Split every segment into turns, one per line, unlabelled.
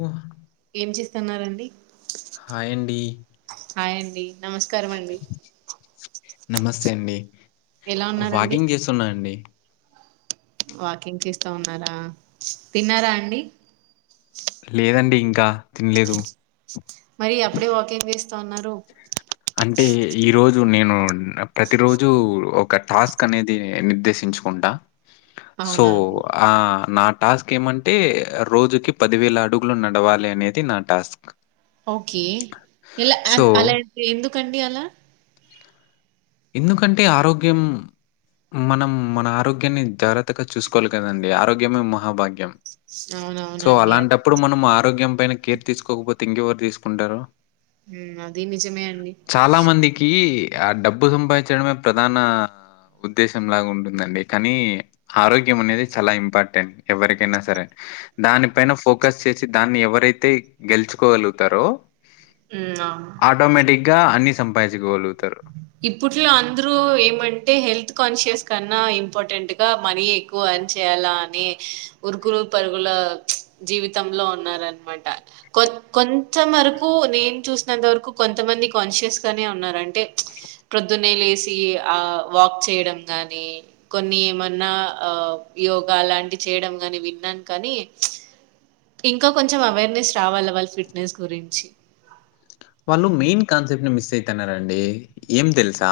ఓ
ఏం చేస్తున్నారండి.
హాయ్ అండి.
హాయ్ అండి, నమస్కారం అండి.
నమస్తే అండి
ఎలా ఉన్నారండి
వాకింగ్ చేస్తున్నా అండి.
వాకింగ్ చేస్తా ఉన్నారా? తిన్నారా అండి.
లేదండి ఇంకా లేదు.
మరి అప్పుడే వాకింగ్ చేస్తున్నారు.
అంటే ఈ రోజు నేను ప్రతి రోజు ఒక టాస్క్ అనేది నిర్దేశించుకుంటా సో
అవునా అండి
ఆ నా టాస్క్ ఏమంటే రోజుకి పదివేల అడుగులు నడవాలి అనేది నా టాస్క్
ఓకే ఎలా ఆ
సో,
అలా ఎందుకండి అలా
ఎందుకంటే ఆరోగ్యం మనం మన ఆరోగ్యాన్ని జాగ్రత్త గా చూసుకోవాలి కదండి ఆరోగ్యమే మహాభాగ్య ముఖ్యం సో
అవునవునండి అది
అలాంటప్పుడు మనం ఆరోగ్యం పైన కేర్ తీసుకోకపోతే ఇంగేవరు తీసుకుంటారు
మ్మ్ అది నిజమే అండి
చాలా మందికి ఆ డబ్బు సంపాదించడమే ప్రధాన ఉద్దేశం లాగా ఉంటుందండి కానీ ఆరోగ్యం అనేది చాలా ఇంపార్టెంట్ ఎవరికైనా సరే దానిపైన ఫోకస్ చేసి దాన్ని ఎవరైతే గెలుచుకోగలుగుతారో
ఉ అవును
ఆటోమేటిక్ గా అన్ని సంపాదించుకోగలుగుతారు
ఇప్పుట్లో అందరు ఏమంటే హెల్త్ కాన్షియస్ కన్నా ఇంపార్టెంట్ గా మనీ ఎక్కువ అని చె ఎలా అని ఉరుకులు పరుగుల జీవితంలో ఉన్నారనమాట కొత్ కొంత వరకు నేను చూసినంత వరకు కొంతమంది కాన్షియస్ గానే ఉన్నారు అంటే ప్రొద్దున్నే లేసి ఆ వాక్ చేయడం గాని కొన్ని ఏమన్నా ఆ యోగా అలాంటి చేయడం గాని విన్నాను కానీ ఇంకా కొంచెం అవేర్నెస్ రావాల వాళ్ళ ఫిట్నెస్ గురించి
వాళ్ళు మెయిన్ కాన్సెప్ట్ ని మిస్ అయితున్నారండి ఏం తెలుసా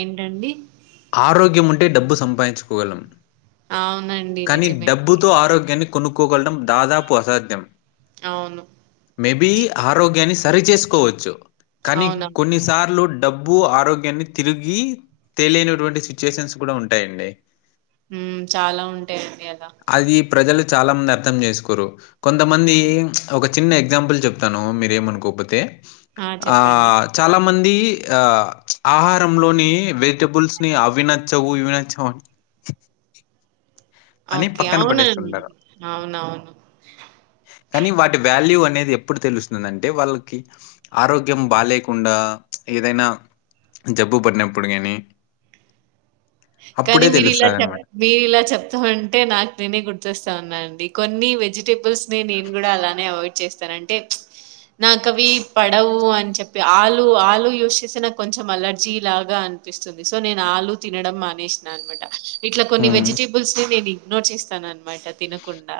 ఏంటండి
ఆరోగ్యముంటే డబ్బు సంపాదించుకోగలం
అవునండి
కానీ
నిజమే
డబ్బుతో ఆరోగ్యాన్ని కొనుక్కోగలడం దాదాపు అసాధ్యం
ఆవును
మేబి ఆరోగ్యాన్ని సరిచేసుకోవచ్చు కానీ
అవునవును.
కొన్నిసార్లు డబ్బు ఆరోగ్యాన్ని తిరిగి తేలినటువంటి సిచ్యుయేషన్స్ కూడా ఉంటాయండి
మ్మ్ చాలా ఉంటాయండి అలా
అది ప్రజలు చాలా మంది అర్థం చేసుకోరు కొంతమంది ఒక చిన్న ఎగ్జాంపుల్ చెప్తాను మీరు ఏమను కో కొపొతే ఆ చాలా మంది ఆ ఆహారంలోని వెజిటబుల్స్ ని అవి నచ్చవు ఇవి నచ్చవు అని అని
ఓకే
పక్కన
అవునండి
పడేస్తుంటారు.
అవునవును
కానీ వాటి వ్యాల్యూ అనేది ఎప్పుడు తెలుస్తుందంటే వాళ్ళకి ఆరోగ్యం బా లేకుండా ఏదైనా జబ్బు పడినప్పుడు కానీ
కనీ మీరు ఇలా చెప్ మీరు ఇలా చెప్తా ఉంట్ టే నాకు నేనే గుర్తొస్తాన్నానండి కొన్ని వెజిటేబుల్స్ ని నేను కూడా అలానే అవాయిడ్ చేస్తాను అంటే నాకు అవి పడవు అని చెప్పి ఆలు ఆలు యూజ్ చేస్తే నాకు కొంచెం అలర్జీ లాగా అన్ అనిపిస్తుంది సో నేను ఆలు తినడం మా మానేసిన అనమాట ఇట్లా కొన్ని
హ్మ్.
వెజిటేబుల్స్ ని నేను ఇగ్నోర్ చేస్తాననమాట తినకుండా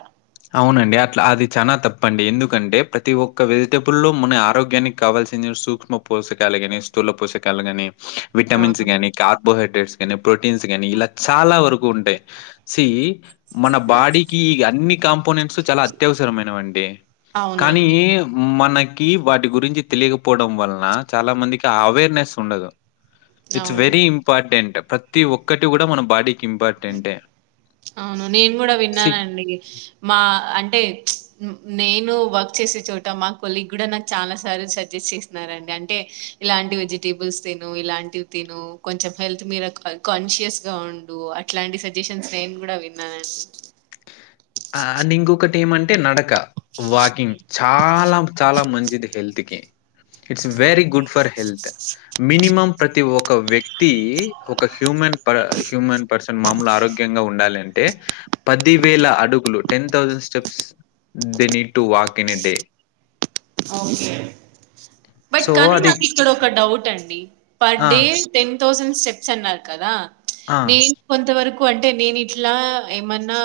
అవునండి అట్లా అది చానా తప్పండి ఎందుకంటే ప్రతి ఒక్క వెజిటబుల్ లో మన ఆరోగ్యానికి కావాల్ సూక్ష్ పోషకాలుగాని స్థూల పోషకాలు గానీ
ఆ!
విటమిన్స్ గానీ కార్బోహైడ్రేట్స్ కానీ ప్రోటీన్స్ కానీ ఇలా చాలా వరకు ఉంటాయి సి మన బాడీకి అన్ని కంపోనెంట్స్ చాలా అత్యవసరమైన అండి కానీ
అవునండి.
మన కి వాటి గురించి తెలియకపోవడం వల్ల చాలా మందికి ఆ అవేర్నెస్ ఉండదు ఇట్స్
అవును.
వెరీ ఇంపార్టెంట్ ప్రతి ఒక్కటి కూడా మన బాడీ
అవును నేను కూడా
సి
విన్నానండి మా అంటే నేను వర్క్ చేసే చోట మా కొలిగ్ కూడా నాకు చాలా సార్లు సజెస్ట్ చేసినారండి అంటే ఇలాంటి వెజిటేబుల్స్ తిను ఇలాంటివి తిను కొంచెం హెల్త్ మీద కాన్షియస్ గా ఉండు అట్లాంటి సజెషన్స్ నేను కూడా విన్నానండి
ఆ నింగ్ ఒకద్ ఏమంటే నడక వాకింగ్ చాలా చాలా మంచిది హెల్త్ కి ఇట్స్
ఆ!
Very good for health minimum ప్రతి ఒక వ్యక్తి ఒక హ్యూమన్ ప హ్యూమన్ పర్సన్ మాములు ఆరోగ్యంగా ఉండాలంటే పది వేల అడు ten thousand steps they need to walk in a day
okay but
so
కానీ
అది
నాకు ఇక్కడ ఒక డౌట్ అండి పర్
ఆ!
డే టెన్ థౌసండ్ స్టెప్స్ అన్నారు కదా
ఆ!
నేన్ కొంతవరకు అంటే నేను ఇట్లా ఏమన్నా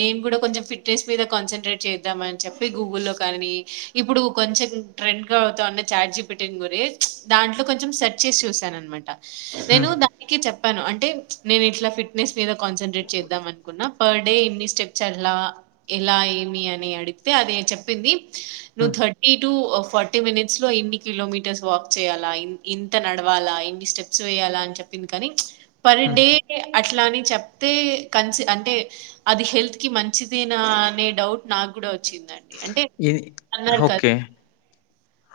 నేన్ గుడ కొంచెం ఫిట్నెస్ మీద కాన్సన్ట్రేట్ చేద్దామని గూగుల్లో కాని ఇప్పుడు కొంచెం ట్రెండ్ గా అవుత ఉన్న ఛాట్ జిపిటింగ్ గురి దాంట్లో కొంచెం సెర్చ్ చేసి చూసాను అన్మాట. నేను
హ్మ్.
దానికి చెప్పాను అంటే నేను ఇట్లా ఫిట్నెస్ మీద కాన్సన్ట్రేట్ చేద్దాం అనుకున్నా పర్ డే ఎన్ని స్టెప్స్ అలా ఎలా ఏమి అని అడిగితే అది చెప్పింది ను
హ్మ్.
థర్టీ టూ ఫార్టీ మినిట్స్ లో ఇన్ని కిలోమీటర్స్ వాక్ చేయాలా ఇంత నడవాలా ఇన్ని స్టెప్స్ వేయాలా అని చెప్ప్ కానీ
హ్మ్.
పర్డే అట్ల్ అని చెప్తే క అంటే అది హెల్త్ కి మంచిదేనా అనే డౌట్ నాగ్గూడ చ్చిందండి అంటే అన్నారు
ఓకే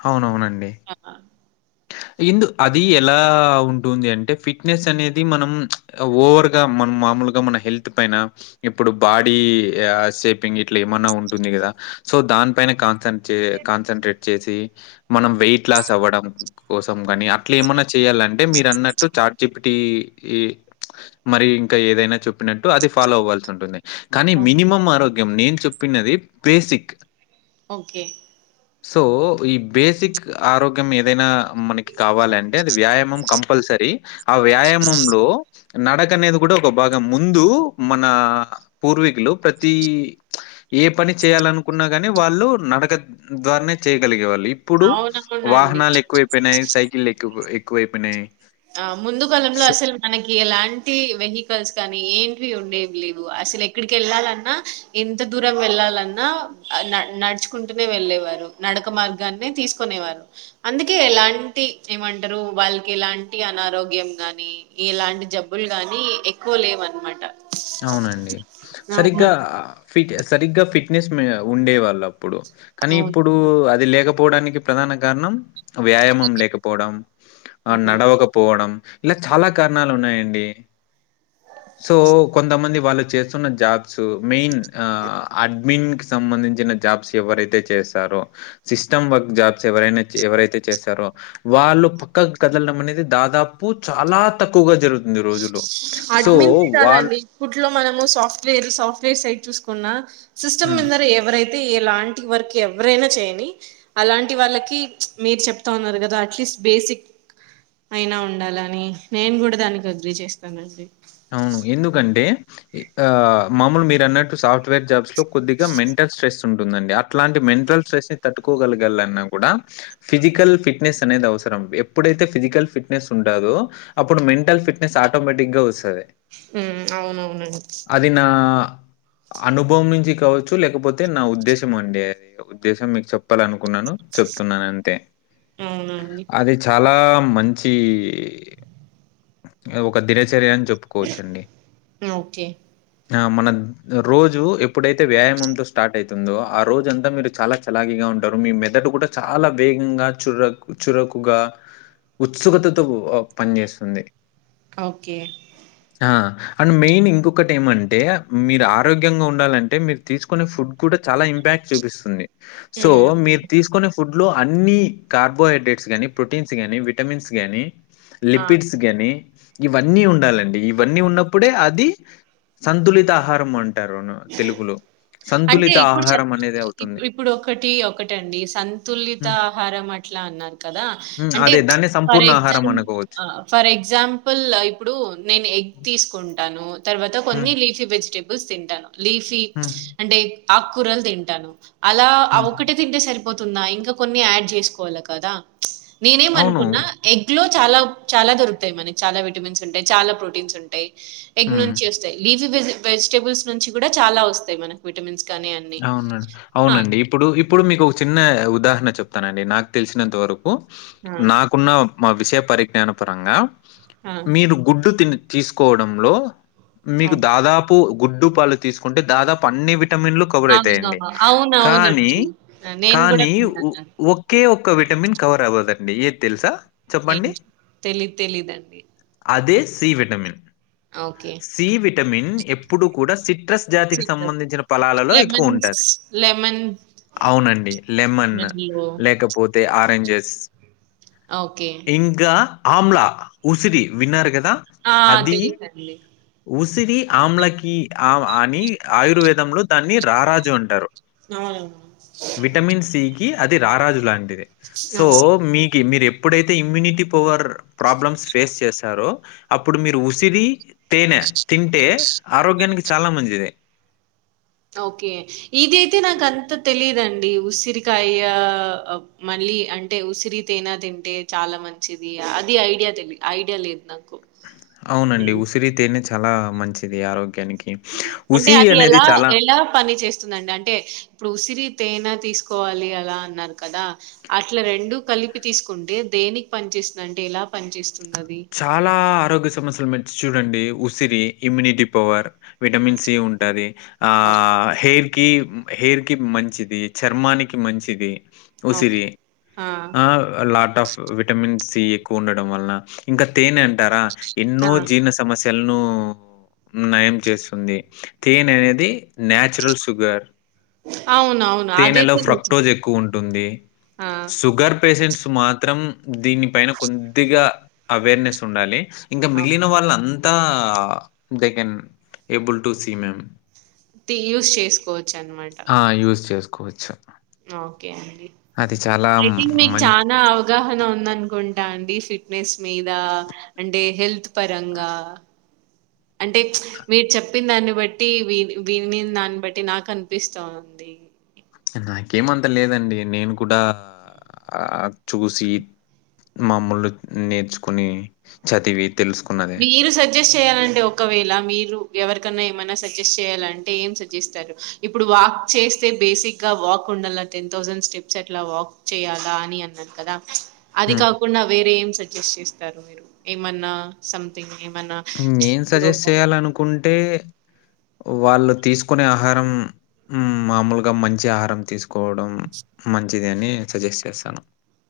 అవునవునండ్
అహ
ఇంద్ అది ఎలా ఉంటుంది అంటే ఫిట్నెస్ అనేది మనం ఓవర్గా మన ములుగా మన హెల్త్ పైన ఇప్పుడు బాడీ సేపింగ్ ఇట్ల ఏమన్నా ఉంటుంది గదా దాని పైన కాన్సన్ చే కాన్సన్ంట్రేట్ చేసి మనం వెయిట్ లాస్ అవ్వడం కోసం గని అట్లేమన్నా చెయ్యాలంటే మీరన్నట్టు చాట్ జి పి టి ఈ మరి ఇంక ఏదైనా చెప్పినట్టు అది ఫాలో అవ్వాల్సి ఉంటుంది కానీ మినిమం ఆరోగ్యం నేను చెప్పినది బేసిక్
ఓకే
సో ఈ బేసిక్ ఆరోగ్యం ఏదైనా మనకి కావాలంటే అది వ్యాయామం కంపల్సరీ ఆ వ్యాయామంలో నడక అనేది గూడా ఒక భాగం ముందు మన పూర్వీకులు ప్రతి ఏ పని చేయాలనుకున్నా గాని వాళ్ళు నడక ద్వారానే చెయ్యగలిగే వాళ్ళు ఇప్పుడు
అవునవునండి.
వాహనాలు ఎక్కువైపోయినాయి సైకిల్లు ఎక్కువ ఎక్కువైపోయినాయి
ఆ ముందు కాలంలో
సో
అసలు మనకి ఎలాంటి వెహికల్స్ కానీ ఏం ఉండేవి లేవు అసలు ఎక్కడికి ఎళ్ళాలన్నా ఎంత దూరం వెళ్ళాలన్నా నడుచుకుంటూనే వెళ్ళేవారు నడక మార్గాన్ని తీసుకునేవారు అందుకే ఎలాంటి ఏమంటరు వాల్కెలాన్ అనారోగ్యం గాని ఇలాంటి జబ్బులు గాని ఎక్కువ లేవ్నమాట
అవునండి సరిగ్గా ఫిట్ సరిగ్గా ఫిట్నెస్ ఉండే వాళ్ళం ఇప్పుడు కానీ
అవును
ఇప్పుడు అది లేకపోవడానికి ప్రధాన కారణం వ్యాయామం లేకపోవడం ఆ
అవును
నడవకపోవడం ఇలా చాలా కారణాలు ఉన్నాయండి సో మంది వాళ్ళు చేస్తున్న జాబ్స్ మెయిన్ అడ్మిన్ కి సంబంధించిన జాబ్స్ ఎవరైతే చేస్తారో సిస్టమ్ వర్క్ జాబ్స్ ఎవరైన ఎవరైతే చేస్తారో వాళ్ళు పక్కక్ కదల్ అనేది దాదాపు చాలా తక్కువగా జరుగుతుంది రోజులు
అడ్మిన్సే గాదండి ఇప్పుట్లో మనము సాఫ్ట్వేర్ సాఫ్ట్వేర్ సైట్ చూసుకున్నా సిస్టమ్
హ్మ్.
మిందర ఎవరై ఎలాంటి వర్క్ ఎవరైనా చేయని అలాంటి వాళ్ళకి మీరు చెప్తా ఉన్నారు కదా అట్లీస్ట్ బేసిక్ అయినా ఉండాలని నేను గూడ దానికి అగ్రీ చేస్తానండి
ఆ మామూలు మీరు అన్నట్టు సాఫ్ట్వేర్ జాబ్స్ లో కొద్దిగా మెంటల్ స్ట్రెస్ ఉంటుందండి అట్లాంటి మెంటల్ స్ట్రెస్ని తట్టుకో గలగాలన్నా గుడా ఫిజికల్ ఫిట్నెస్ అనేది అవసరం ఎప్పుడైతే ఫిజి ఫిజికల్ ఫిట్నెస్ ఉంటాదో అప్పుడు మెంటల్ ఫిట్నెస్ ఆటోమేటిక్ గా
ఉమ్ అవునవునం
అది నా అనుభవం నుంచి కావచ్చు లేకపోతే నా ఉద్దేశం అండి అది ఉద్దేశం మీకు చెప్పాలనుకు కున్నాను చెప్తున్నాను అంతే
అవునండి
అది చాలా మంచి ఒక దినచర్య చెప్పుకోవచ్చండి
ఓకే
ఆ మన రోజు ఎప్పుడైతే వ్యాయామంతో స్టార్ట్ అవుతుందో ఆ రోజ అంతా మీరు చాలా చలాగిగా ఉంటారు మీ మెదడు కూడా చాలా వేగంగా చురకు చురుకుగా ఉత్సుకతతో పనిచేస్తుంది
ఓకే
ఆ! అండ్ మెయిన్ ఇంకొకటి ఏమంటే మీరు ఆరోగ్యంగా ఉండాలంటే మీరు తీసుకునే ఫుడ్ కూడా చాలా ఇంప్యాక్ చూపిస్తుంది సో
ఉమ్
మీరు తీసుకునే ఫుడ్ లో అన్ని కార్బోహైడ్రేట్స్ గానీ ప్రోటీన్స్ గానీ విటమిన్స్ గానీ
ఆ
లిపిడ్స్ ని ఇవన్నీ ఉండాలండి ఇవన్నీ ఉన్నప్పుడే అది సంతులిత ఆహారం అంటు టారు తెలుగులో
అంటే
సంతులిత
ఇప్పుడు చ
ఆహారం అనేది అవుతుంది.
ఇప్పుడు ఒకటి ఒకటండి సంతులిత
హ్మ్.
ఆహారం అట్లా అట్లా అన్నారు కదా
హ్మ్.
అంటే
అదే దాన్ని
ఫర్
సంపూర్ణ ఆహారం
ఎగ్జాంపుల్
అనుకోవచ్చు.
ఫర్ ఎగ్జాంపుల్ ఇప్పుడు నేను ఎగ్ తీసుకుంటాను తర్వాత కొన్ని
హ్మ్.
లీఫీ వెజిటేబుల్ బుల్స్ తింటాను లీఫీ
హ్మ్.
అంటే ఆకూరలు తింటాను అలా ఆ
హ్మ్.
ఒకటే తింటే సరి పోతుందా ఇంక కొన్ని ఆడ్ చేసుకోవాలా కదా నేను ఏమ్
అవును.
అనుకున్న ఎగ్ లో చాలా చాలా దొరుకుతాయి మనకి చాలా విటమిన్స్ ఉంటాయి చాలా ప్రోటీన్స్ ఉంటాయి ఎగ్
హ్మ్.
నుంచి వస్తాయి లీఫీ వె వెజిటబుల్స్ నుంచి కూడా చాలా వస్తాయి మనకు విటమిన్స్ కానీ అన్నీ.
అవునడి
ఆ!
అవునండి ఇప్పుడు ఇప్పుడు మీకు ఒక చిన్న ఉదాహరణ హరణ చెప్తానండి నాకు తెలిసినంత వరకు
ఆ!
నాకున్న మా విషయ పరిజ్ఞాన పరంగా
ఆ!
మీరు గుడ్డు తి తీసుకోవడంలో మీకు
అవును.
దాదాపు గుడ్డు పాలు తీసుకుంటే దాదాపు అన్ని విటమిన్లు కవర్ అవుతాయండి
అవును.
కానీ
అవునవునండి. ఆ! నేను గూడా
కానీ
విన్నాను.
ఒకే ఒ విటమిన్ కవర్ అవ్వదండి ఏ తెలుసా
ఏం
చెప్పండి.
తెలీదు తెలీదండి
అదే C vitamin
okay.
C vitamin ఎప్పుడు కూడా సిట్రస్ జాతికి
సిట్రస్
సంబంధించిన ఫలాలలో ఎక్కువుంటది.
[unintelligible] లెమన్స్
అవునండి లెమన్
లెమన్‌లో
లేకపోతే ఆరెంజెస్
ఓకే.
ఇంకా ఆమ్లా ఉసిరి విన్నారుగదా
ఆ తెలుసండి
ఉసిరి ఆమ్లకి ఆ అని ఆయుర్వేదంలో దాన్ని రారాజు అంటారు
అవున
కి అది రారాజు లాంటిది సో
ఓకే.
మీ మీరు ఎప్పుడైతే ఇమ్యూనిటీ పవర్ ప్రాబ్లమ్స్ ఫేస్ చేశారొ అప్పుడు మీరు ఉసిరి తేనె తింటే ఆరోగ్యానికి చాలా మంచిది
ఓకే ఇదియితే నాకు అంత తెలిదండి ఉసిరికాయ మళ్ ళ్ళి అంటే ఉసిరి తేనా తింటే చాలా మంచిది అది ఐడియా తెలి ఐడియా లేదు నాకు
అవునండి
హ్మ్.
ఉసిరితేేనె చాలా మంచిది ఆరోగ్య
అంటే అది ఎలా ఎలా పని చేస్తుందండి అంటే ఇప్పుడు ఉసిరి తేనె తీసుకోవాలి అలా అన్నారు కదా అట్లా రెండు కలిపి తీసుకుంటే దేనికి పని చేస్తుందంటే ఎలా పని చేస్తుంది
చాలా ఆరోగ్య సమస్యలు మంచిదండి ఉసిరి ఇమ్యూనిటీ పవర్ విటమిన్
హ్మ్.
సి ఉంటుది ఆ
ఓకే.
హెయిర్ కి హెయిర్ కి మంచిది చర్మానికి మంచిది
ఓకే.
ఉసిరి ఆ లాట్ ఆఫ్ విటమిన్ సి ఎక్కువ ఉండడం వల్ల ఇంకా తేనె అంటారా ఎన్నో
ఆ!
జీర్ణ సమస్యలను నయం చేస్తుంది తేన అనేది నాచురల్ షుగర్
అవునవును.
తేనెలో
అదైతే
ఫ్రక్టోజ్
నిజమే.
ఎక్కువ ఉంటుంది
ఆ!
షుగర్ పేషెంట్స్ మాత్రం దీనిపైన కొద్దిగా అవేర్నెస్ ఉండాలి ఇంకా మిగిలిన
ఓకే.
వాళ్ళ అంతా they can able to see ma'am
the use చేసుకో
ఆ యూజ్ చేసుకోవచ్చు
ఓకే అండి
అది చాలా
ఐథింక్ మీకు
మం
చనా అవగాహన ఉందనుకుంటే టా అండి ఫిట్నెస్ మీద అంటే హెల్త్ పరంగా అంటే మీరు చెప్పిన దాన్ని బట్టి వి విని దాన్ని బట్టి నాకు అనిపిస్తా ఉంది
నాకేమంతా లేదండి నేను కూడా ఆ చూసి మామూలు నేర్చుకుని చదివి తెలుసుకున్నదే.
మీరు సజ్జెస్ చేయాలంటే ఒకవేళ మీరు ఎవరికన్నా ఏమైన్నా సజెస్ట్ చేయాలంటే ఏం సజిస్తారు ఇప్పుడు వాక్ వాక్ చేస్తే బేసిక్ గా వాక్ ఉండాల టెన్ థౌసండ్ స్టెప్స్ అట్లా వాక్ చేయాలా అని అన్నాను కదా అది
హ్మ్.
కాకుండా వేరే ఏం సజెస్ట్ చేస్తారు మీరు ఏమన్నా సంథింగ్ ఏమన్నా
నేను సజెస్ట్ చేయాలనుకుంటే వాళ్ళు తీసుకునే ఆహారం హు మామూలుగా మంచి ఆహారం తీసుకోవడం మంచిది అని సజెస్ట్ చేస్తాను